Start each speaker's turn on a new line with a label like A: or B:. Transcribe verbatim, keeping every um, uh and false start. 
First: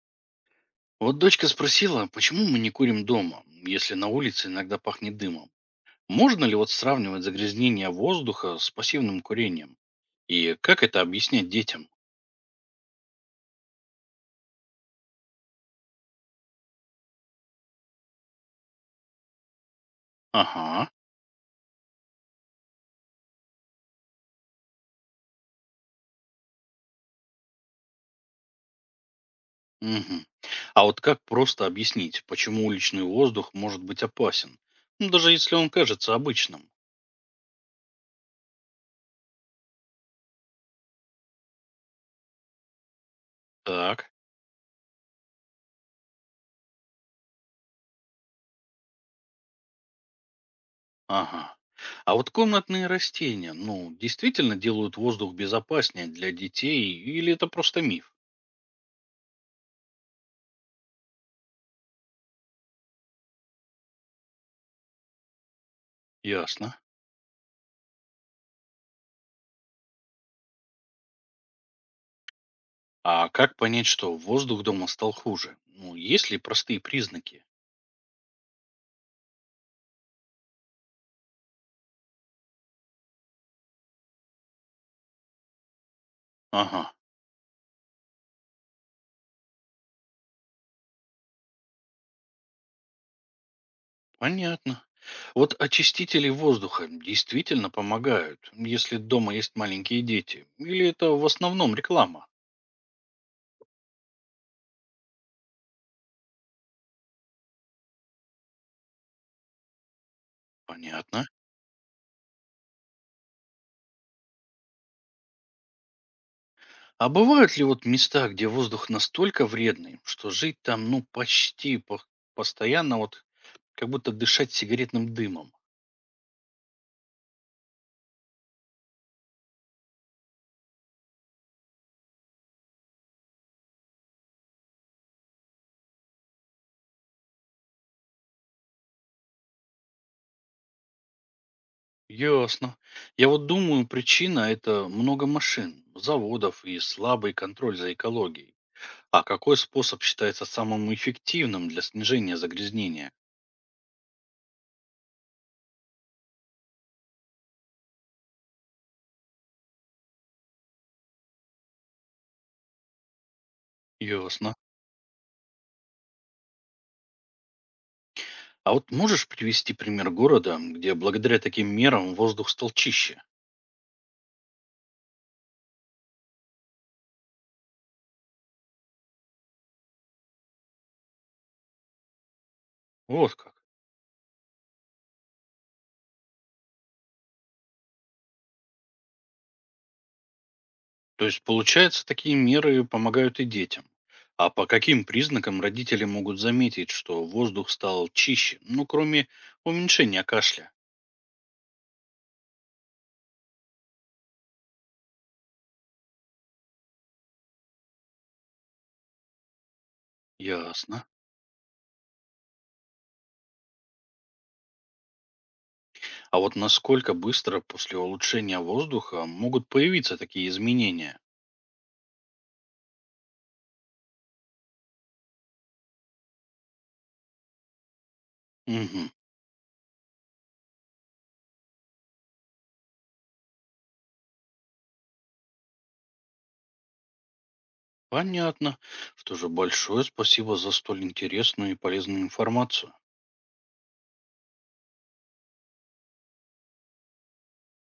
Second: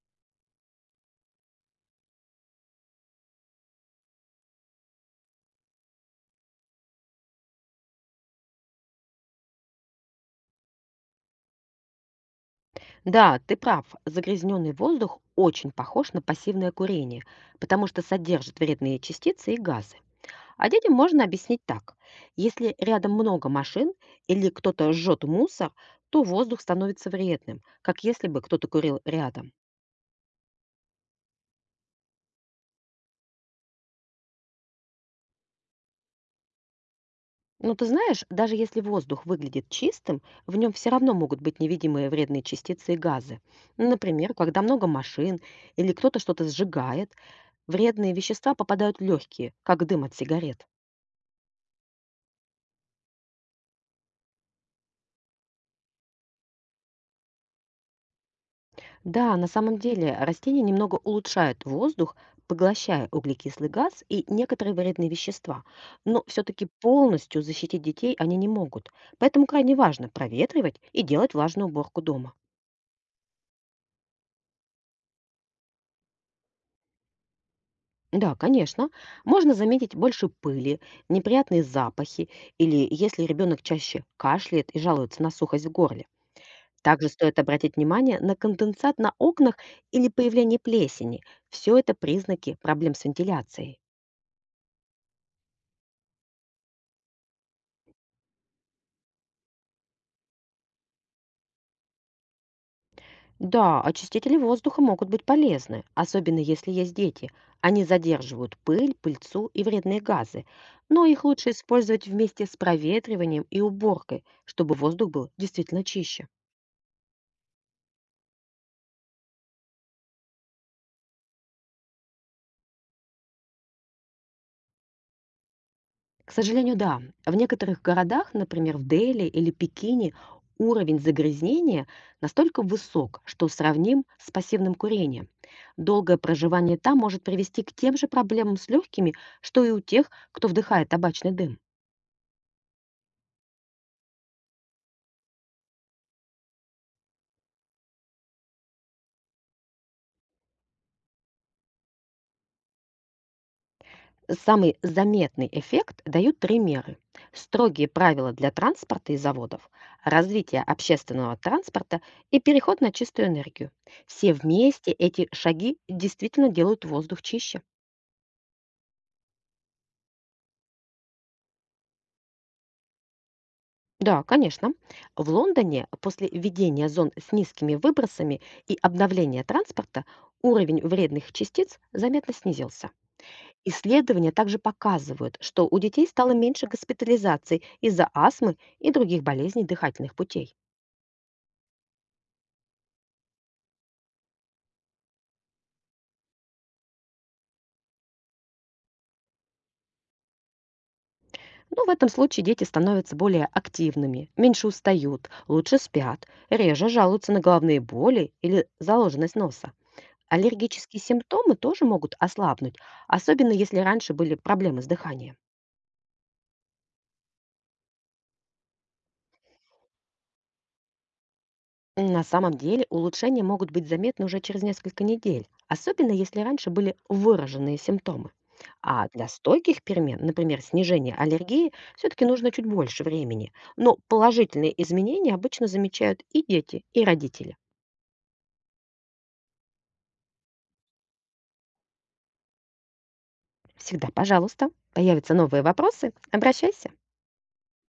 A: Вот дочка спросила, почему мы не курим дома, если на улице иногда пахнет дымом. Можно ли вот сравнивать загрязнение воздуха с пассивным курением? И как это объяснять детям?
B: Да, ты прав. Загрязненный воздух очень похож на пассивное курение, потому что содержит вредные частицы и газы. А
A: Ага.
B: детям можно объяснить так. Если рядом много машин или кто-то жжет мусор, то воздух становится вредным, как если бы кто-то курил рядом.
A: Мгм. А вот как просто объяснить, почему уличный воздух может быть опасен? Ну, даже если он кажется обычным.
B: Но ты знаешь, даже если воздух выглядит чистым, в нем все равно могут быть невидимые вредные частицы и газы.
A: Так.
B: Например, когда много машин или кто-то что-то сжигает, вредные вещества попадают в легкие, как дым от сигарет.
A: Ага. А вот комнатные растения, ну, действительно делают воздух безопаснее для детей или это просто миф?
B: Да, на самом деле растения немного улучшают воздух, поглощая углекислый газ и некоторые вредные вещества. Но все-таки
A: Ясно.
B: полностью защитить детей они не могут. Поэтому крайне важно проветривать и делать влажную уборку дома.
A: А как понять, что воздух дома стал хуже? Ну, есть ли простые признаки?
B: Да, конечно, можно заметить больше пыли, неприятные запахи или если ребенок чаще кашляет и жалуется на сухость в горле.
A: Ага,
B: Также стоит обратить внимание на конденсат на окнах или появление плесени. Все это признаки проблем с вентиляцией.
A: понятно. Вот очистители воздуха действительно помогают, если дома есть маленькие дети. Или это в основном реклама?
B: Да, очистители воздуха могут быть полезны, особенно если есть дети. Они задерживают пыль, пыльцу и вредные газы. Но их
A: Понятно.
B: лучше использовать вместе с проветриванием и уборкой, чтобы воздух был действительно чище.
A: А бывают ли вот места, где воздух настолько вредный, что жить там, ну, почти по- постоянно, вот как будто дышать сигаретным дымом?
B: К сожалению, да, в некоторых городах, например, в Дели или Пекине, уровень загрязнения настолько высок, что сравним с пассивным курением. Долгое проживание там может привести к тем же проблемам с легкими, что и у тех, кто вдыхает табачный дым.
A: Ясно. Я вот думаю, причина это много машин, заводов и слабый контроль за экологией. А какой способ считается самым эффективным для снижения загрязнения?
B: Самый заметный эффект дают три меры: строгие правила для транспорта и заводов, развитие общественного транспорта и переход на чистую энергию. Все
A: Ясно.
B: вместе эти шаги действительно делают воздух чище.
A: А вот можешь привести пример города, где благодаря таким мерам воздух стал чище?
B: Да, конечно. В Лондоне после введения зон с низкими выбросами и обновления транспорта уровень вредных частиц заметно снизился.
A: Вот как.
B: Исследования также показывают, что у детей стало меньше госпитализаций из-за астмы и других болезней дыхательных путей.
A: То есть, получается, такие меры помогают и детям. А по каким признакам родители могут заметить, что воздух стал чище? Ну, кроме уменьшения кашля.
B: Ну, в этом случае дети становятся более активными, меньше устают, лучше спят, реже жалуются на головные боли или заложенность носа. Аллергические
A: Ясно.
B: симптомы тоже могут ослабнуть, особенно если раньше были проблемы с дыханием.
A: А вот насколько быстро после улучшения воздуха могут появиться такие изменения?
B: На самом деле улучшения могут быть заметны уже через несколько недель, особенно если раньше были выраженные симптомы. А
A: Угу.
B: для стойких перемен, например, снижения аллергии, все-таки нужно чуть больше времени. Но положительные изменения обычно замечают и дети, и родители.
A: Понятно. Что же, большое спасибо за столь интересную и полезную информацию.
B: Всегда пожалуйста. Появятся новые вопросы — обращайся.